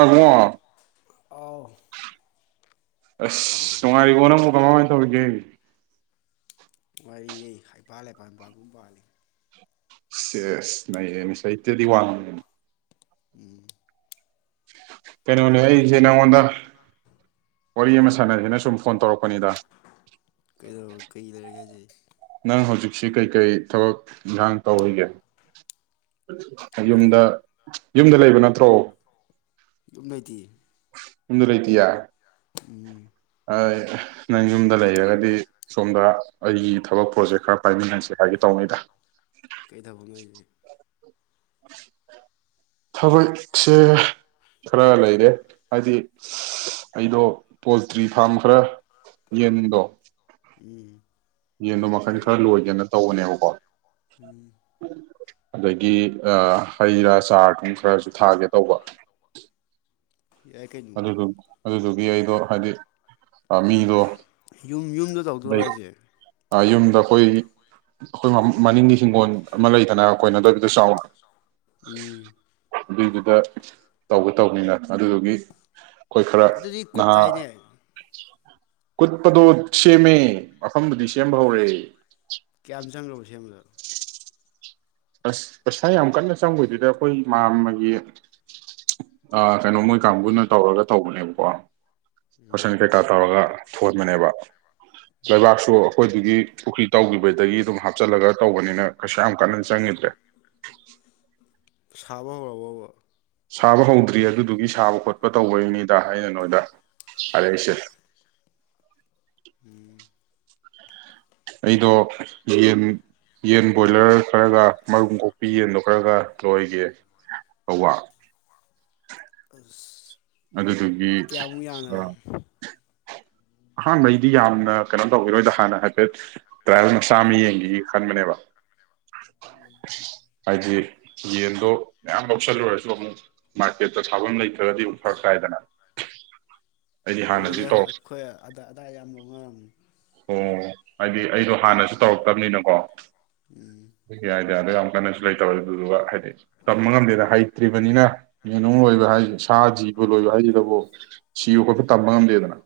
ꯑ ꯕꯨꯡꯑꯣ ꯍꯥꯎ ꯑꯁ ꯅꯨꯡꯉꯥꯏꯔꯤꯕꯣ ꯅꯪꯕꯣ ꯀꯃꯥꯏ ꯀꯃꯥꯏ ꯇꯧꯔꯤꯒꯦ ꯅꯨꯡꯉꯥꯏꯔꯤꯌꯦ ꯍꯩꯄꯥꯜ-ꯂꯩꯄꯥꯜ ꯄꯥꯡꯒꯨꯝ ꯄꯥꯜꯂꯤ ꯁꯤ꯭ꯌꯦꯁ ꯅꯩꯔꯦꯅꯦ ꯁꯍꯤꯇꯌ꯭ꯥꯗꯤ ꯋꯥꯡ ꯎꯝ ꯀꯩꯅꯣꯅꯦ ꯑꯩꯁꯦ ꯅꯉꯣꯟꯗ ꯋꯥꯔꯤ ꯑꯃ ꯁꯥꯟꯅꯁꯦꯅ ꯁꯨꯝ ꯐꯣꯟ ꯇꯧꯔꯛꯄꯅꯤꯗ ꯀꯩꯗꯧ ꯀꯩ ꯂꯩꯔꯒꯦ ꯍꯥꯏꯖꯦ ꯅꯪ ꯍꯧꯖꯤꯛꯁꯤ ꯀꯩ ꯀꯩ ꯊꯕꯛ ꯏꯟꯈꯥꯡ ꯇꯧꯔꯤꯒꯦ ꯑꯩꯔꯣ ꯌꯨꯝꯗ ꯌꯨꯝꯗ ꯂꯩꯕ ꯅꯠꯇ꯭ꯔꯣ ꯌꯨꯝ ꯂꯩꯇꯤꯌꯦ ꯌꯨꯝꯗ ꯂꯩꯇꯤꯌꯦ [unintelligible] ꯅꯪ ꯌꯨꯝꯗ ꯂꯩꯔꯒꯗꯤ ꯁꯣꯝꯗ ꯑꯩꯒꯤ ꯊꯕꯛ ꯄ꯭ꯔꯣꯖꯦꯛ ꯈꯔ ꯄꯥꯏꯃꯤꯟꯅꯁꯦ ꯍꯥꯏꯒꯦ ꯇꯧꯅꯤꯗ ꯀꯩ ꯊꯕꯛꯅꯣ ꯍꯥꯏꯁꯦ [inaudible] ꯊꯕꯛꯁꯦ ꯈꯔ ꯂꯩꯔꯦ ꯍꯥꯏꯗꯤ ꯑꯩꯗꯣ ꯄꯣꯜꯇ꯭ꯔꯤ ꯐꯥꯝ ꯈꯔ ꯌꯦꯟꯗꯣ ꯎꯝ ꯌꯦꯟꯗꯣ ꯃꯈꯜ ꯈꯔ ꯂꯣꯏꯒꯦꯅ ꯇꯧꯕꯅꯦꯕꯀꯣ ꯑꯗꯒꯤ ꯑꯥ ꯍꯩ ꯔꯥ ꯆꯥꯔ ꯑꯗꯨꯝ ꯈꯔꯁꯨ ꯊꯥꯒꯦ ꯇꯧꯕ ꯌꯥꯏ ꯀꯩꯅꯣ ꯑꯗꯨꯗꯨ ꯑꯗꯨꯗꯨꯒꯤ ꯑꯩꯗꯣ ꯍꯥꯏꯗꯤ ꯃꯤꯗꯣ ꯌꯨꯝ ꯌꯨꯝꯗ ꯇꯧꯗꯣꯔꯣ ꯂꯩ ꯍꯥꯏꯁꯦ ꯌꯨꯝꯗ ꯑꯩꯈꯣꯏ ꯑꯩꯈꯣꯏ ꯃꯅꯤꯡꯒꯤ ꯍꯤꯡꯒꯣꯜ ꯑꯃ ꯂꯩꯗꯅ ꯀꯣꯏꯅꯗꯕꯤꯗ ꯆꯥꯎꯅ ꯎꯝ ꯑꯗꯨꯏꯗꯨꯗ ꯇꯧꯒꯦ ꯇꯧꯕꯅꯤꯗ ꯑꯗꯨꯗꯨꯒꯤ ꯑꯩꯈꯣꯏ ꯈꯔ ꯑꯗꯨꯗꯤ ꯀꯨꯠ ꯅꯍꯥ ꯇꯥꯏꯅꯦ ꯀꯨꯠꯄꯗꯣ ꯁꯦꯝꯃꯦ ꯃꯐꯝꯗꯨꯗꯤ ꯁꯦꯝꯕ ꯍꯧꯔꯦ ꯀꯌꯥꯝ ꯆꯪꯈ꯭ꯔꯕ ꯁꯦꯝꯕꯗ [inaudible] ꯑꯁ ꯄꯩꯁꯥ ꯌꯥꯝ ꯀꯟꯅ ꯆꯪꯕ ꯑꯣꯏꯗꯦꯗ ꯑꯩꯈꯣꯏ ꯃꯥ ꯃꯥꯒꯤ ꯀꯩꯅꯣ ꯃꯣꯏ ꯀꯥꯡꯕꯨꯅ ꯇꯧꯔꯒ ꯇꯧꯕꯅꯦꯕꯀꯣ ꯐꯁꯟ ꯀꯩꯀꯥ ꯇꯧꯔꯒ ꯊꯣꯟꯕꯅꯦꯕ ꯂꯩꯕꯥꯛꯁꯨ ꯑꯩꯈꯣꯏꯗꯨꯒꯤ ꯄꯨꯈ꯭ꯔꯤ ꯇꯧꯈꯤꯕꯗꯒꯤ ꯑꯗꯨꯝ ꯍꯥꯞꯆꯤꯜꯂꯒ ꯇꯧꯕꯅꯤꯅ ꯀꯩꯁꯨ ꯌꯥꯝ ꯀꯟꯅ ꯆꯪꯉꯤꯗ꯭ꯔꯦ ꯁꯥꯕ ꯍꯧꯔꯕꯣꯕ ꯁꯥꯕ ꯍꯧꯗ꯭ꯔꯤ ꯑꯗꯨꯗꯨꯒꯤ ꯁꯥꯕ ꯈꯣꯠꯄ ꯇꯧꯕꯩꯅꯤꯗ ꯍꯥꯏꯗ ꯅꯣꯏꯗ ꯍꯥꯏꯔꯛꯏꯁꯦ ꯑꯩꯗꯣ ꯌꯦꯟ ꯌꯦꯟ ꯕꯣꯏꯂꯔ ꯈꯔꯒ ꯃꯔꯨꯝ ꯀꯣꯛꯄꯤ ꯌꯦꯟꯗꯣ ꯈꯔꯒ ꯂꯣꯏꯒꯦ ꯇꯧꯕ ꯑꯁ ꯑꯗꯨꯗꯨꯒꯤ ꯀꯌꯥꯃꯨꯛ ꯌꯥꯝꯅ ꯑ ꯑꯍꯥꯟꯕꯩꯗꯤ ꯌꯥꯝꯅ ꯀꯩꯅꯣ ꯇꯧꯈꯤꯔꯣꯏꯗ ꯍꯥꯟꯅ ꯍꯥꯏꯐꯦꯠ ꯇ꯭ꯔꯥꯏꯌꯦꯜ ꯃꯆꯥ ꯑꯃ ꯌꯦꯡꯈꯤꯒꯦ ꯈꯟꯕꯅꯦꯕ ꯍꯥꯏꯗꯤ ꯌꯦꯟꯗꯣ ꯃꯌꯥꯝ ꯂꯧꯁꯜꯂꯨꯔꯁꯨ ꯑꯃꯨꯛ ꯃꯥꯔꯀꯦꯠꯇ ꯊꯥꯐꯝ ꯂꯩꯇ꯭ꯔꯒꯗꯤ ꯑꯃꯨꯛ ꯐꯔꯛ ꯇꯥꯏꯗꯅ ꯑꯩꯗꯤ ꯍꯥꯟꯅꯗꯤ ꯀꯣ ꯑꯗ ꯑꯗꯥꯏ ꯌꯥꯝꯅ ꯂꯧꯅꯔꯝꯅꯤ ꯑꯣ ꯍꯥꯏꯗꯤ ꯑꯩꯗꯣ ꯍꯥꯟꯅꯁꯨ ꯇꯧꯔꯛꯇꯕꯅꯤꯅꯀꯣ ꯎꯝ ꯄꯩꯌꯥꯗꯣ ꯌꯥꯝ ꯀꯟꯅꯁꯨ ꯂꯩꯇꯕ ꯑꯗꯨꯗꯨꯒ ꯍꯥꯏꯗꯤ ꯇꯝꯕ ꯉꯝꯗꯦꯗꯅ ꯍꯩꯇ꯭ꯔꯤꯕꯅꯤꯅ ꯌꯦꯅꯨꯡ ꯂꯣꯏꯕ ꯍꯥꯏꯁꯤ ꯁꯥ ꯖꯤꯕ ꯂꯣꯏꯕ ꯍꯥꯏꯁꯤꯗꯕꯨ ꯁꯤꯕ ꯈꯣꯠꯄ ꯇꯝꯕ ꯉꯝꯗꯦꯗꯅ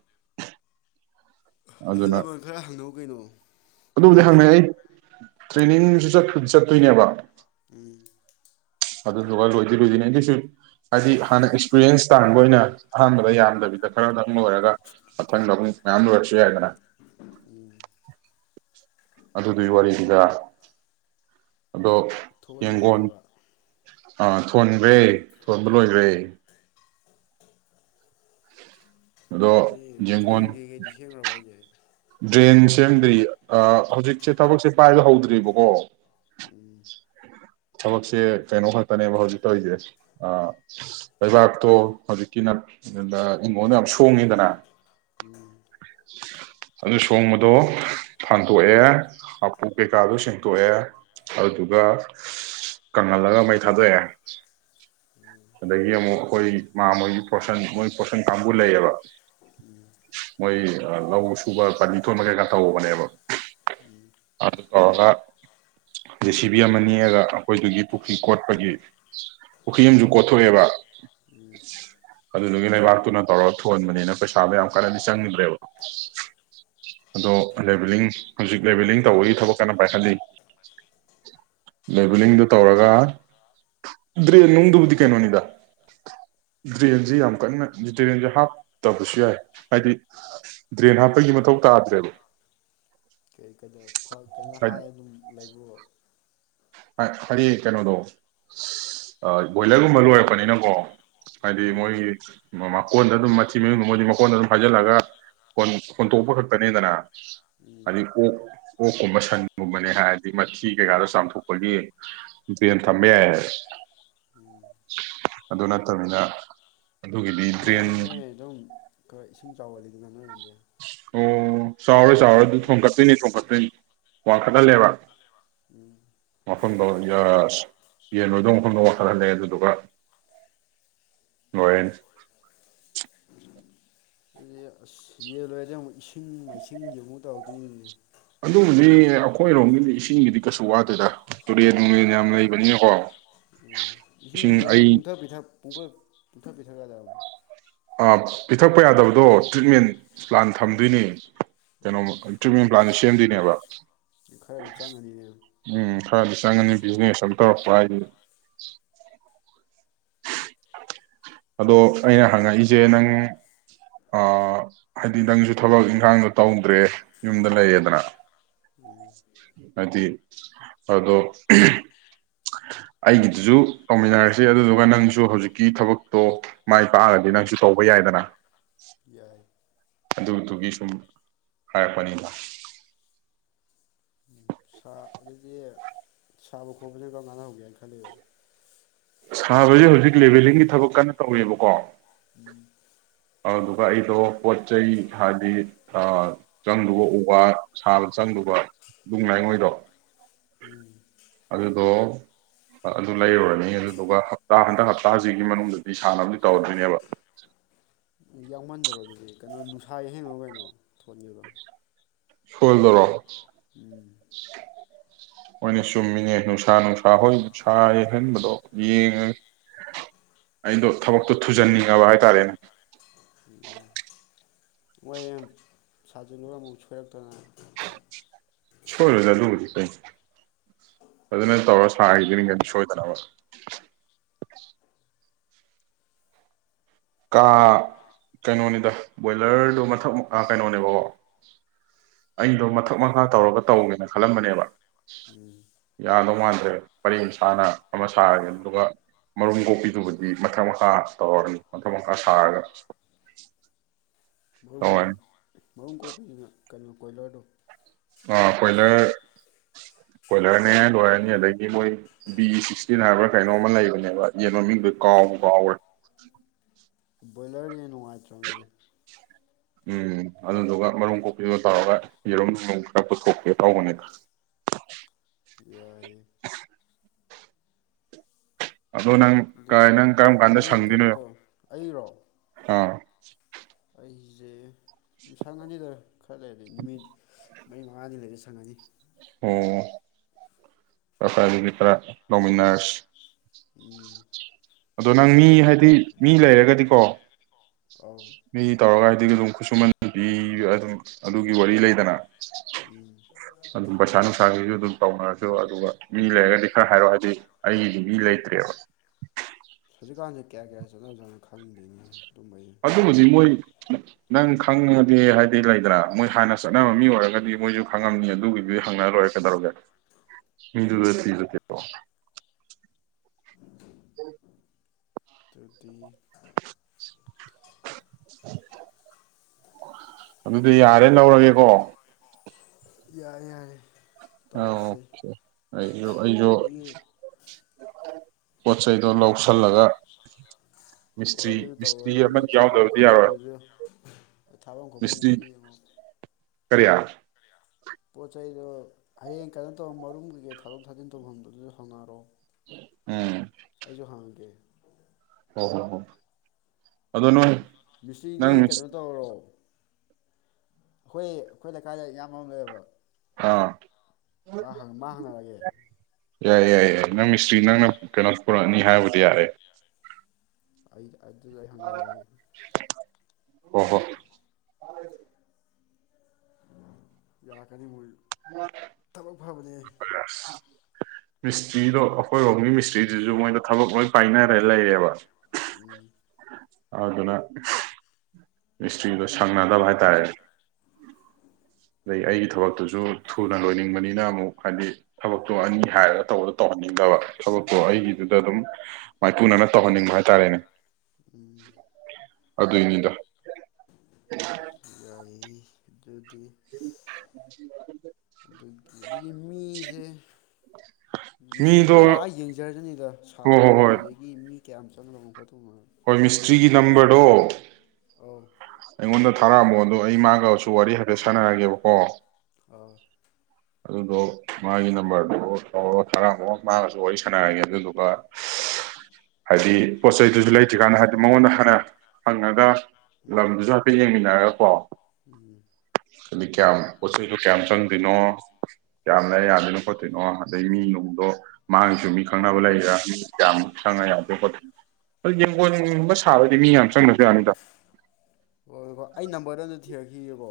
ꯑꯍꯜ ꯑꯗꯨꯅ ꯂꯃꯟ ꯈꯔ ꯍꯪꯅꯧ ꯀꯩꯅꯣ ꯑꯗꯨꯕꯨꯗꯤ ꯑꯈꯪ ꯑꯍꯩ ꯍꯪꯅꯩ ꯑꯩ ꯇ꯭ꯔꯦꯅꯤꯡꯁꯨ ꯆꯠꯄꯨꯗꯤ ꯆꯠꯇꯣꯏꯅꯦꯕ ꯎꯝ ꯑꯗꯨꯗꯨꯒ ꯂꯣꯏꯗꯤ ꯂꯣꯏꯗꯣꯏꯅꯦ ꯑꯩꯒꯤꯁꯨ ꯍꯥꯏꯗꯤ ꯍꯟꯅ ꯑꯦꯛꯁꯄꯤꯔꯤꯌꯦꯟꯁ ꯇꯥꯟꯕ ꯑꯣꯏꯅ ꯑꯍꯥꯟꯕꯗ ꯌꯥꯝꯗꯕꯤꯗ ꯈꯔꯗꯪ ꯂꯣꯏꯔꯒ ꯃꯊꯪꯗ ꯑꯃꯨꯛ ꯃꯌꯥꯝ ꯂꯣꯏꯔ ꯌꯥꯏꯗꯅ꯫ ꯑꯗꯨꯗꯨꯏ ꯋꯥꯔꯤꯅꯤꯗ꯫ ꯑꯗꯣ ꯊꯣꯛꯍꯟꯈ꯭ꯔꯦ ꯌꯦꯡꯒꯣꯟ ꯍꯥꯏꯕ ꯑ ꯊꯣꯟꯈ꯭ꯔꯦ ꯊꯣꯟꯕ ꯂꯣꯏꯈ꯭ꯔꯦ ꯑꯗꯣ ꯑꯗꯩ ꯌꯦꯡꯒꯣꯟ ꯗ꯭ꯔꯦꯟ ꯀꯩꯀꯩꯗꯤ ꯁꯦꯝꯈ꯭ꯔꯕ ꯍꯥꯏꯁꯦ ꯗ꯭ꯔꯦꯟ ꯁꯦꯝꯗ꯭ꯔꯤꯌꯦ ꯑ ꯍꯧꯖꯤꯛꯁꯦ ꯊꯕꯛꯁꯦ ꯄꯥꯏꯕ ꯍꯧꯗ꯭ꯔꯤꯕꯀꯣ꯫ ꯎꯝ ꯊꯕꯛꯁꯦ ꯀꯩꯅꯣ ꯈꯛꯇꯅꯦꯕ ꯍꯧꯖꯤꯛ ꯇꯧꯔꯤꯁꯦ ꯑ ꯂꯩꯕꯥꯛꯇꯣ ꯍꯧꯖꯤꯛꯀꯤꯅ ꯁꯤꯗ ꯏꯟꯉꯣꯟꯗ ꯌꯥꯝ ꯁꯣꯡꯉꯤꯗꯅ ꯎꯝ [inaudible] ꯑꯗꯨ ꯁꯣꯡꯕꯗꯣ ꯐꯥꯟꯗꯣꯛꯑꯦ ꯍꯥꯄꯨ ꯀꯩꯀꯥꯗꯣ ꯁꯦꯡꯇꯣꯛꯑꯦ ꯑꯗꯨꯒ ꯀꯪꯍꯜꯂꯒ ꯃꯩ ꯊꯥꯗꯣꯛꯑꯦ꯫ ꯑꯗꯩꯒꯤ ꯑꯃꯨꯛ ꯑꯩꯈꯣꯏ ꯃꯥ ꯃꯣꯏꯒꯤ ꯐꯣꯔꯁꯟ ꯃꯣꯏ ꯐꯣꯁꯟ ꯀꯥꯡꯕꯨ ꯂꯩꯌꯦꯕ ꯍꯣꯏꯑꯦ ꯑ ꯂꯧ ꯁꯨꯕ ꯄꯥꯂꯤ ꯊꯣꯟꯕ ꯀꯩꯀꯥ ꯇꯧꯕꯅꯦꯕ ꯎꯝ ꯑꯗꯨ ꯇꯧꯔꯒ ꯖꯦ ꯁꯤ ꯕꯤ ꯑꯃ ꯅꯦꯛꯑꯒ ꯑꯩꯈꯣꯏꯗꯨꯒꯤ ꯄꯨꯈ꯭ꯔꯤ ꯀꯣꯠꯄꯒꯤ ꯄꯨꯈ꯭ꯔꯤꯗꯨ ꯀꯣꯊꯣꯛꯔꯦꯕ꯫ ꯑꯗꯨꯗꯒꯤ ꯂꯩꯕꯥꯛꯇꯨꯅ ꯇꯧꯔꯒ ꯊꯣꯟꯕꯅꯤꯅ ꯄꯩꯁꯥꯗꯣ ꯌꯥꯝ ꯀꯥꯏꯟꯅꯗꯤ ꯆꯪꯗ꯭ꯔꯦꯕ ꯑꯗꯣ ꯂꯦꯕꯦꯂꯤꯡ ꯍꯧꯖꯤꯛ ꯂꯦꯕꯦꯂꯤꯡ ꯇꯧꯕꯒꯤ ꯊꯕꯛ ꯀꯟꯅ ꯄꯥꯏꯍꯜꯂꯤ ꯂꯦꯕꯦꯅꯤꯡꯗꯨ ꯇꯧꯔꯒ ꯗ꯭ꯔꯦꯟ ꯅꯨꯡꯗꯨꯕꯨꯗꯤ ꯀꯩꯅꯣꯅꯤꯗ ꯗ꯭ꯔꯦꯟꯁꯤ ꯌꯥꯝ ꯀꯟꯅ ꯗ꯭ꯔꯦꯟꯁꯦ ꯍꯥꯞꯇ ꯁꯨ ꯌꯥꯏ ꯍꯥꯏꯗꯤ ꯗ꯭ꯔꯦꯟ ꯍꯥꯞꯄꯩꯁꯨ ꯃꯊꯧ ꯇꯥꯗ꯭ꯔꯦꯕ꯫ ꯀꯩ ꯍꯥꯏꯗꯤ [unintelligible] ꯍꯥ ꯍꯥꯏꯑꯦ ꯀꯩꯅꯣꯗꯣ ꯏꯁ ꯑꯕꯣꯏꯂꯔꯕꯣ ꯂꯣꯏꯔꯛꯄꯅꯤꯅꯀꯣ꯫ ꯍꯥꯏꯗꯤ ꯎꯝ ꯃꯣꯏꯒꯤ ꯃꯃꯥ ꯀꯣꯟꯗ ꯑꯗꯨꯝ ꯃꯊꯤ ꯃꯌꯨꯡꯗꯨ ꯃꯣꯏꯗꯤ ꯃꯈꯣꯟꯗ ꯑꯗꯨꯝ ꯐꯥꯏꯖꯤꯜꯂꯒ ꯍꯣꯟ ꯍꯣꯟꯇꯣꯛꯄ ꯈꯛꯇꯅꯦꯗꯅ꯫ ꯎꯝ ꯑꯗꯤ ꯀꯣ ꯑꯣꯛꯀꯨꯝꯕ ꯁꯟꯒꯨꯝꯕꯅꯦ ꯍꯥꯏꯔꯗꯤ ꯃꯊꯤ ꯀꯩꯀꯥꯗꯣ ꯆꯥꯝꯊꯣꯛ ꯈꯣꯏꯒꯤꯄꯦꯟ ꯊꯝꯕ ꯌꯥꯏ ꯑꯗꯨ ꯅꯠꯇꯕꯅꯤꯅ ꯑꯗꯨꯒꯤꯗꯤ ꯑꯩ ꯗ꯭ꯔꯦꯟ ꯍꯥꯏ ꯅꯣꯏ ꯑꯗꯨꯝ ꯈꯔ ꯏꯁꯤꯡ ꯆꯥꯎꯒꯟꯂꯤꯗꯅ ꯅꯣꯏ ꯔꯣꯝꯗꯤ ꯎ ꯆꯥꯎꯔꯣꯏ ꯆꯥꯎꯔꯣꯏ ꯑꯗꯨ ꯎꯝ ꯊꯣꯡꯒꯠꯇꯣꯏꯅꯦ ꯊꯣꯡꯒꯠ ꯀꯩ ꯋꯥꯡꯈꯠ ꯍꯜꯂꯦꯕ ꯎꯝ ꯃꯐꯝꯗꯣ ꯌꯁ ꯌꯦꯟ ꯂꯣꯏꯗꯧ ꯃꯐꯝꯗꯣ ꯋꯥꯡꯈꯠ ꯍꯜꯂꯦ ꯑꯗꯨꯗꯨꯒ ꯂꯣꯏꯔꯅꯤ ꯑꯗꯨꯗꯤ ꯌꯦꯟ ꯂꯣꯏꯔꯗꯤ ꯑꯃꯨꯛ ꯏꯁꯤꯡ ꯃꯥꯏꯁꯤꯡꯒꯤ ꯑꯃꯨꯛ ꯇꯧꯗꯣꯏꯅꯤꯅꯦ ꯗꯨꯕꯨꯗꯤ ꯑꯩꯈꯣꯏꯔꯣꯝꯒꯤꯗꯤ ꯏꯁꯤꯡꯒꯤꯗꯤ ꯀꯩꯁꯨ ꯋꯥꯗꯦꯗ ꯇꯨꯔꯦꯟ ꯅꯨꯡꯂꯦꯟ ꯌꯥꯝ ꯂꯩꯕꯅꯤꯅꯀꯣ ꯏꯁꯤꯡ ꯏꯁꯤꯡꯗꯨ ꯃꯣꯏ ꯑꯩ ꯄꯨꯡꯊꯛ ꯄꯤꯊꯛ ꯄꯨꯊꯛ ꯄꯤꯊꯛꯌꯥꯗ ꯍꯥ ꯑ ꯄꯤꯊꯛꯄ ꯌꯥꯗꯕꯗꯣ ꯇ꯭ꯔꯤꯠꯃꯦꯟ ꯄ꯭ꯂꯥꯟ ꯊꯝꯗꯣꯏꯅꯦ ꯀꯩꯅꯣ ꯇ꯭ꯔꯤꯠꯃꯦꯟ ꯄ꯭ ꯂꯥꯟ ꯁꯦꯝꯗꯣꯏꯅꯦꯕ ꯈꯔꯗꯤ ꯆꯪꯉꯅꯤꯅꯦ ꯎꯝ ꯈꯔꯗꯤ ꯆꯡꯉꯥꯅꯤ ꯕꯤꯖꯤꯅꯦꯁ ꯑꯃ ꯇꯧꯔꯛꯄ ꯍꯥꯏꯁ ꯑꯗꯣ ꯑꯩꯅ ꯍꯪꯉꯛꯏꯁꯦ ꯅꯪ ꯑꯥ ꯍꯥꯏꯗꯤ ꯅꯪꯁꯨ ꯊꯕꯛ ꯏꯪꯈꯥꯡꯗꯣ ꯇꯧꯗ꯭ꯔꯦ ꯌꯨꯝꯗ ꯂꯩꯌꯦꯗꯅ ꯑꯗꯤ ꯑꯗꯣ [unintelligible] ꯑꯩꯒꯤꯗꯨꯁꯨ ꯇꯧꯃꯤꯟꯅꯔꯁꯤ ꯑꯗꯨꯗꯨꯒ ꯅꯪꯁꯨ ꯍꯧꯖꯤꯛꯀꯤ ꯊꯕꯛ ꯇꯣ ꯃꯥꯏ ꯄꯥꯛꯑꯒꯗꯤ ꯅꯪꯁꯨ ꯇꯧꯕ ꯌꯥꯏꯗꯅ ꯌꯥꯏ ꯑꯗꯨꯗꯨꯒꯤ ꯁꯨꯝ ꯍꯥꯏꯔꯛꯄꯅꯤꯗ ꯁꯥ ꯑꯗꯨꯗꯤ ꯁꯥꯕ ꯈꯣꯠꯄꯁꯦ ꯀꯝꯀꯥꯟ ꯍꯧꯒꯦ ꯈꯜꯂꯤꯕ ꯁꯥꯕꯖꯦ ꯍꯧꯖꯤꯛ ꯍꯧꯖꯤꯛ ꯂꯦꯚꯦꯜꯂꯤꯡꯒꯤ ꯊꯕꯛ ꯀꯟꯅ ꯇꯧꯔꯤꯌꯦꯕꯣꯛ ꯀꯣ ꯎꯝ ꯑꯗꯨꯗꯨꯒ ꯑꯩꯗꯣ ꯄꯣꯠ-ꯆꯩꯩ ꯍꯥꯏꯗꯤ ꯁꯥ ꯆꯪꯗꯩꯕ ꯎ-ꯋꯥ ꯁꯥꯕ ꯆꯪꯗꯧꯕ ꯅꯨꯡ-ꯂꯩꯉꯣꯏꯗꯣ ꯎꯝ ꯑꯗꯨꯗꯣ ꯑꯗꯨ ꯂꯩꯔꯨꯔꯅꯤ ꯑꯗꯨ ꯑꯗꯨꯒ ꯍꯞꯇꯥ ꯍꯟꯗꯛ ꯍꯞꯇꯥꯁꯤꯒꯤ ꯃꯅꯨꯡꯗꯗꯤ ꯁꯥꯟꯅꯕꯗꯤ ꯇꯧꯔꯗꯣꯏꯅꯦꯕ ꯌꯥꯎꯃꯟꯗꯔꯣ ꯑꯗꯨꯗꯤ ꯀꯩꯅꯣ ꯅꯨꯡꯁ ꯌꯩꯍꯟꯒꯅꯣ ꯀꯩꯅꯣ ꯊꯣꯠꯅꯦꯕ ꯁꯣꯏꯜꯗꯔꯣ ꯎꯝ ꯍꯣꯏꯅꯦ ꯆꯨꯝꯃꯤꯅꯦ ꯅꯨꯡꯁꯥ ꯅꯨꯡꯁꯥ ꯍꯣꯏ ꯅꯨꯡꯁꯥ ꯌꯩꯍꯟꯕꯗꯣ ꯌꯦꯡꯉꯒꯦ ꯑꯩꯗꯣ ꯊꯕꯛꯇꯣ ꯊꯨꯖꯟꯅꯤꯡꯉꯕ ꯍꯥꯏꯇꯥꯔꯦꯅꯦ ꯎꯝ ꯃꯣꯏ ꯁꯥꯖꯤꯜꯂꯨꯔ ꯑꯃꯨꯛ ꯁꯣꯏꯔꯛꯇꯅ ꯁꯣꯏꯔꯣꯏꯗ ꯑꯗꯨꯕꯨꯗꯤ ꯀꯩꯅꯣ ꯐꯖꯅ ꯇꯧꯔꯒ ꯁꯥꯒꯤꯗꯨꯏꯅꯤ ꯀꯩꯅꯣ ꯁꯣꯏꯗꯅꯕ ꯀꯥ ꯀꯩꯅꯣꯅꯤꯗ ꯕꯣꯏꯂꯔꯗꯣ ꯃꯊꯛ-ꯃꯈꯥ ꯀꯩꯅꯣꯅꯦꯕꯀꯣ ꯑꯩꯗꯣ ꯃꯊꯛ-ꯃꯈꯥ ꯇꯧꯔꯒ ꯇꯧꯒꯦꯅ ꯈꯜꯂꯝꯕꯅꯦꯕ ꯎꯝ ꯌꯥꯗꯧ ꯃꯥꯟꯗ꯭ꯔꯦ ꯄꯔꯦꯡ ꯁꯥꯅ ꯑꯃ ꯁꯥꯔꯒꯦ ꯑꯗꯨꯒ ꯃꯔꯨꯝ ꯀꯣꯛꯄꯤꯗꯨꯕꯨꯗꯤ ꯃꯊꯛ ꯃꯈꯥ ꯇꯧꯔꯅꯤ ꯃꯊꯛ-ꯃꯈꯥ ꯁꯥꯔꯒ ꯇꯧꯔꯥꯅꯤ ꯃꯔꯨꯝ ꯃꯔꯨꯝ ꯀꯣꯛꯄꯤꯅꯤꯅꯦ ꯀꯩꯅꯣ ꯀꯣꯏꯂꯔꯗꯣ ꯑꯥ ꯀꯣꯏꯂꯔ ꯀꯣꯏꯂꯔꯅꯦ ꯂꯣꯏꯔꯅꯤ ꯑꯗꯒꯤ ꯃꯣꯏ ꯕꯤ ꯁꯤꯛꯁꯇꯤꯟ ꯍꯥꯏꯕ꯭ꯔꯥ ꯀꯩꯅꯣꯝꯃ ꯂꯩꯕꯅꯦꯕ ꯌꯦꯟ ꯃꯃꯤꯡꯗ ꯀꯥꯎꯕꯨ ꯀꯥꯎꯒꯔ꯭ꯦ ꯕꯣꯏꯂꯔ ꯌꯦꯟ ꯅꯨꯡꯉꯥꯏꯇ꯭ꯔꯕꯅꯤꯗ ꯎꯝ ꯑꯗꯨꯗꯨꯒ ꯃꯔꯨꯝ ꯀꯣꯛꯄꯤꯗꯨ ꯇꯧꯔꯒ ꯌꯦꯔꯨꯝ ꯅꯨꯡ ꯈꯔ ꯄꯨꯊꯣꯛꯀꯦ ꯇꯧꯕꯅꯦꯗ [inaudible] ꯌꯥꯏꯌꯦ ꯑꯗꯣ ꯅꯪ ꯀꯥꯏ ꯑꯗꯨꯗꯤ ꯅꯪ ꯀꯔꯝ ꯀꯥꯟꯗ ꯑꯩ ꯀꯩꯅꯣ ꯁꯪꯗꯣꯏꯅꯣꯌꯣ ꯇꯧꯔꯦ ꯑꯩꯔꯣ ꯍꯥ [inaudible] ꯑꯩꯖꯦ ꯁꯡꯉꯥꯅꯤꯗ ꯅꯨꯃꯤꯠ ꯈꯔ ꯂꯩꯔꯗꯤ ꯅꯨꯃꯤꯠ ꯃꯔꯤ ꯃꯉꯥꯅꯤ ꯂꯩꯔꯥꯗꯤ ꯁꯪꯉꯅꯤ ꯑꯣ [unintelligible] ꯇꯧꯃꯤꯅꯔꯁꯤ ꯎꯝ ꯑꯗꯣ ꯅꯪ ꯃꯤ ꯑꯗꯨꯒꯤ ꯍꯥꯏꯗꯤ ꯃꯤ ꯂꯩꯔꯒꯗꯤꯀꯣ ꯑꯧ ꯃꯤ ꯇꯧꯔꯒ ꯑꯗꯨ ꯑꯗꯨꯝ ꯈꯨꯠꯁꯨꯃꯟ ꯗꯤ ꯑꯗꯨꯝ ꯑꯗꯨꯒꯤ ꯋꯥꯔꯤ ꯂꯩꯗꯅ ꯎꯝ ꯑꯗꯨꯝ ꯄꯩꯁꯥ ꯅꯨꯡꯁꯥꯒꯤꯁꯨ ꯑꯗꯨꯝ ꯇꯧꯅꯔꯁꯨ ꯑꯗꯨꯒ ꯃꯤ ꯂꯩꯔꯒꯗꯤ ꯈꯔ ꯍꯥꯏꯔꯣ ꯍꯥꯏꯗꯤ ꯑꯩꯒꯤꯗꯤ ꯃꯤ ꯂꯩꯇ꯭ꯔꯦꯕ ꯍꯧꯖꯤꯛꯀꯥꯟꯁꯦ ꯀꯌꯥ ꯀꯌꯥ ꯆꯠꯅꯖꯠꯅꯣ ꯈꯪꯗꯦꯅꯦ ꯑꯗꯨꯝꯕꯩ ꯑꯗꯨ ꯍꯧꯖꯤ ꯀꯣ ꯃꯣꯏ ꯅꯪ ꯈꯪꯉꯗꯤ ꯍꯥꯏꯗꯤ ꯂꯩꯗꯅꯥ ꯃꯣꯏ ꯍꯥꯟꯅ ꯆꯠꯅꯕ ꯃꯤ ꯑꯣꯏꯔꯒꯗꯤ ꯃꯣꯏꯁꯨ ꯈꯪꯉꯝꯅꯤ ꯑꯗꯨꯒꯤꯗꯨꯗꯤ ꯍꯪꯅ ꯂꯣꯏꯔꯦ ꯀꯩꯗꯧꯔꯒꯦ [unintelligible] ꯍꯣ ꯑꯗꯨꯗꯤ ꯑꯗꯨꯗꯤ ꯌꯥꯔꯦꯅ ꯂꯧꯔꯒꯦꯀꯣ ꯌꯥꯔꯦ ꯌꯥꯔꯦ ꯑꯥ ꯇꯧꯔꯁꯤ ꯑꯣꯀꯦ ꯑꯩꯁꯨ ꯑꯩꯁꯨ ꯑꯗꯒꯤ ꯄꯣꯠꯆꯩꯗꯣ ꯑꯗꯨ ꯂꯧꯁꯜꯂꯒ ꯍꯣꯏ ꯃꯤꯁꯇ꯭ꯔꯤ ꯑꯗꯨ ꯇꯧꯔꯣ ꯃꯤꯁꯇ꯭ꯔꯤ ꯑꯗꯒꯤ ꯑꯃꯅꯤ ꯊꯥꯕꯝ ꯌꯥꯎꯗꯕꯗꯤ ꯌꯥꯔꯣꯏ ꯈꯣꯠꯐꯝꯗꯨꯁꯨ ꯊꯥꯕꯝ ꯈꯣꯠꯐꯝꯗꯨ ꯃꯤꯁꯇ꯭ꯔꯤ ꯌꯦꯡꯉꯣ ꯀꯔꯤ ꯄꯣꯠ ꯆꯩꯗꯣ ꯍꯌꯦꯡ ꯀꯩꯅꯣ ꯇꯧ ꯃꯔꯨꯝ ꯀꯩꯀꯩ ꯊꯥꯗꯣꯛ ꯊꯥꯖꯤꯟ ꯇꯧꯐꯝꯗꯨꯗꯨꯁꯨ ꯍꯪꯅꯔꯣ ꯎꯝ ꯑꯩꯁꯨ ꯍꯪꯒꯦ ꯍꯣ ꯍꯣ ꯍꯣ ꯑꯗꯣ ꯅꯣꯏ ꯃꯤꯁꯇ꯭ꯔꯤꯗꯤ ꯅꯪ ꯃꯤꯁ ꯀꯩꯅꯣ ꯇꯧꯔꯣ ꯑꯈꯣꯏ ꯑꯩꯈꯣꯏ ꯂꯩꯀꯥꯏꯗ ꯏꯌꯥꯝꯕ ꯑꯃ ꯂꯩꯌꯦꯕ ꯑꯥ ꯃꯥ ꯍꯪ ꯃꯥ ꯍꯪꯅꯔꯒꯦ ꯌꯥꯏꯌꯦ ꯌꯥꯏꯌꯦ ꯌꯥꯏꯌꯦ ꯅꯪ ꯃꯤꯁꯇ꯭ꯔꯤ ꯅꯪꯅ ꯀꯩꯅꯣ ꯄꯨꯔꯛꯑꯅꯤ ꯍꯥꯏꯔꯕꯨꯗꯤ ꯌꯥꯔꯦ ꯑꯩ ꯑꯗꯨꯗ ꯑꯩ ꯍꯪꯅꯔꯒꯦ ꯍꯣ ꯍꯣ ꯌꯥꯔꯛꯀꯅꯤ ꯃꯣꯏꯁꯨ ꯊꯕꯛ ꯐꯕ [unintelligible] ꯃꯤꯁꯇ꯭ꯔꯤꯗꯣ ꯑꯩꯈꯣꯏꯔꯣꯝꯒꯤ ꯃꯤꯁꯇ꯭ꯔꯤꯗꯨꯁꯨ ꯃꯣꯏꯗ ꯊꯕꯛ ꯂꯣꯏ ꯄꯥꯏꯅꯔ ꯂꯩꯔꯦꯕ ꯎꯝ ꯑꯗꯨꯗꯨꯅ ꯃꯤꯁꯇꯔꯤꯗꯣ ꯁꯪꯅꯗꯕ ꯍꯥꯏꯇꯥꯔꯦꯅꯦ ꯗꯩ ꯑꯩꯒꯤ ꯊꯕꯛꯇꯨꯁꯨ ꯊꯨꯅ ꯂꯣꯏꯅꯤꯡꯕꯅꯤꯅ ꯑꯃꯨꯛ ꯍꯥꯏꯗꯤ ꯊꯕꯛꯇꯣ ꯑꯅꯤ ꯍꯥꯏꯔꯒ ꯇꯧꯕꯗ ꯇꯧꯍꯟꯅꯤꯡꯗꯕ ꯊꯕꯛꯇꯣ ꯑꯩꯒꯤꯗꯨꯗ ꯑꯗꯨꯝ ꯃꯥꯏꯄꯨꯅꯅ ꯇꯧꯍꯟꯅꯤꯡꯕ ꯍꯥꯏꯇꯥꯔꯦꯅꯦ ꯎꯝ ꯑꯗꯨꯏꯅꯤꯗ ꯑꯩ ꯑꯗꯨꯗꯤ ꯑꯗꯨꯒꯤ ꯑꯗꯨꯗꯤ ꯃꯤꯁꯦ ꯃꯤꯗꯣ ꯃꯤꯁꯇ꯭ꯔꯤꯗꯨꯅ ꯂꯥꯛꯑꯒ ꯌꯦꯡꯖ ꯖꯔꯅꯤꯗ ꯍꯣ ꯁꯥꯗ ꯍꯣ ꯃꯑꯣꯡ ꯍꯣꯏ ꯑꯗꯨꯗꯒꯤ ꯃꯤ ꯀꯌꯥꯝ ꯆꯪꯒꯗꯧꯅꯣ ꯈꯣꯠꯇꯧ ꯍꯣꯏ ꯃꯤꯁꯇ꯭ꯔꯤꯒꯤ ꯅꯝꯕꯔꯗꯣ ꯑꯧ ꯑꯩꯉꯣꯟꯗ ꯊꯥꯔꯛꯑꯝꯃꯣ ꯑꯗꯣ ꯑꯩ ꯃꯥꯒꯁꯨ ꯋꯥꯔꯤ ꯍꯥꯏꯐꯦꯠ ꯁꯥꯟꯅꯔꯒꯦꯕꯀꯣ ꯑꯥ ꯑꯗꯨꯗꯣ ꯃꯥꯒꯤ ꯅꯝꯕꯔꯗꯨ ꯇꯧꯔꯣ ꯊꯔꯛꯑꯝꯃꯣ ꯃꯥꯒꯁꯨ ꯋꯥꯔꯤ ꯁꯥꯟꯅꯔꯒꯦ ꯑꯗꯨꯗꯨꯒ ꯍꯥꯏꯗꯤ ꯄꯣꯠ ꯆꯩꯗꯨꯁꯨ ꯂꯩꯇ꯭ꯔꯤꯀꯥꯟꯗ ꯍꯥꯏꯗꯤ ꯃꯉꯣꯟꯗ ꯍꯥꯟꯅ ꯍꯪꯉꯒ ꯂꯝꯗꯨꯁꯨ ꯍꯥꯏꯐꯦꯠ ꯌꯦꯡꯃꯤꯟꯅꯔꯒꯀꯣ ꯀꯌꯥꯝ ꯄꯣꯠ ꯆꯩꯁꯨ ꯀꯌꯥꯝ ꯆꯪꯗꯣꯏꯅꯣ ꯀꯌꯥꯝꯅ ꯂꯩꯔ ꯌꯥꯗꯣꯏꯅꯣ ꯈꯣꯠꯇꯣꯏꯅꯣ ꯑꯗꯩ ꯃꯤ ꯅꯨꯡꯗꯣ ꯃꯥꯡꯉꯁꯨ ꯃꯤ ꯈꯪꯅꯕ ꯂꯩꯔꯥ ꯃꯤ ꯀꯌꯥꯝꯃꯛꯪꯉ ꯌꯥꯗꯣꯏ ꯈꯣꯠꯇꯣꯏꯅꯣ ꯑꯗꯨ ꯌꯦꯡꯒꯣꯟꯒꯨꯝꯕ ꯁꯥꯕꯗꯤ ꯃꯤ ꯌꯥꯝ ꯆꯪꯗꯁꯨ ꯌꯥꯅꯤꯗ ꯍꯣꯏ ꯍꯣꯏ ꯑꯩ ꯅꯝꯕꯔꯗ ꯑꯝꯗ ꯊꯤꯔꯛꯈꯤꯒꯦꯀꯣ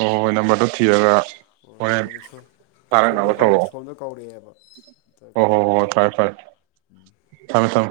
ꯍꯣꯏ ꯍꯣꯏ ꯍꯣꯏ ꯅꯝꯕꯔꯗꯣ ꯊꯤꯔꯒ ꯍꯣꯏ ꯍꯣꯔꯦꯟ ꯁꯣꯝꯗ ꯁꯣꯝꯗ ꯊꯥꯔꯛꯅꯕ ꯀꯧꯔꯦ ꯇꯧꯔꯛꯑꯣ ꯁꯣꯝꯗ ꯀꯧꯔꯛꯑꯦꯕ ꯍꯣꯏ ꯍꯣꯏ ꯑꯝꯇ ꯍꯣꯏ ꯐꯔꯦ ꯐꯔꯦ ꯊꯝꯃꯦ ꯊꯝꯃꯦ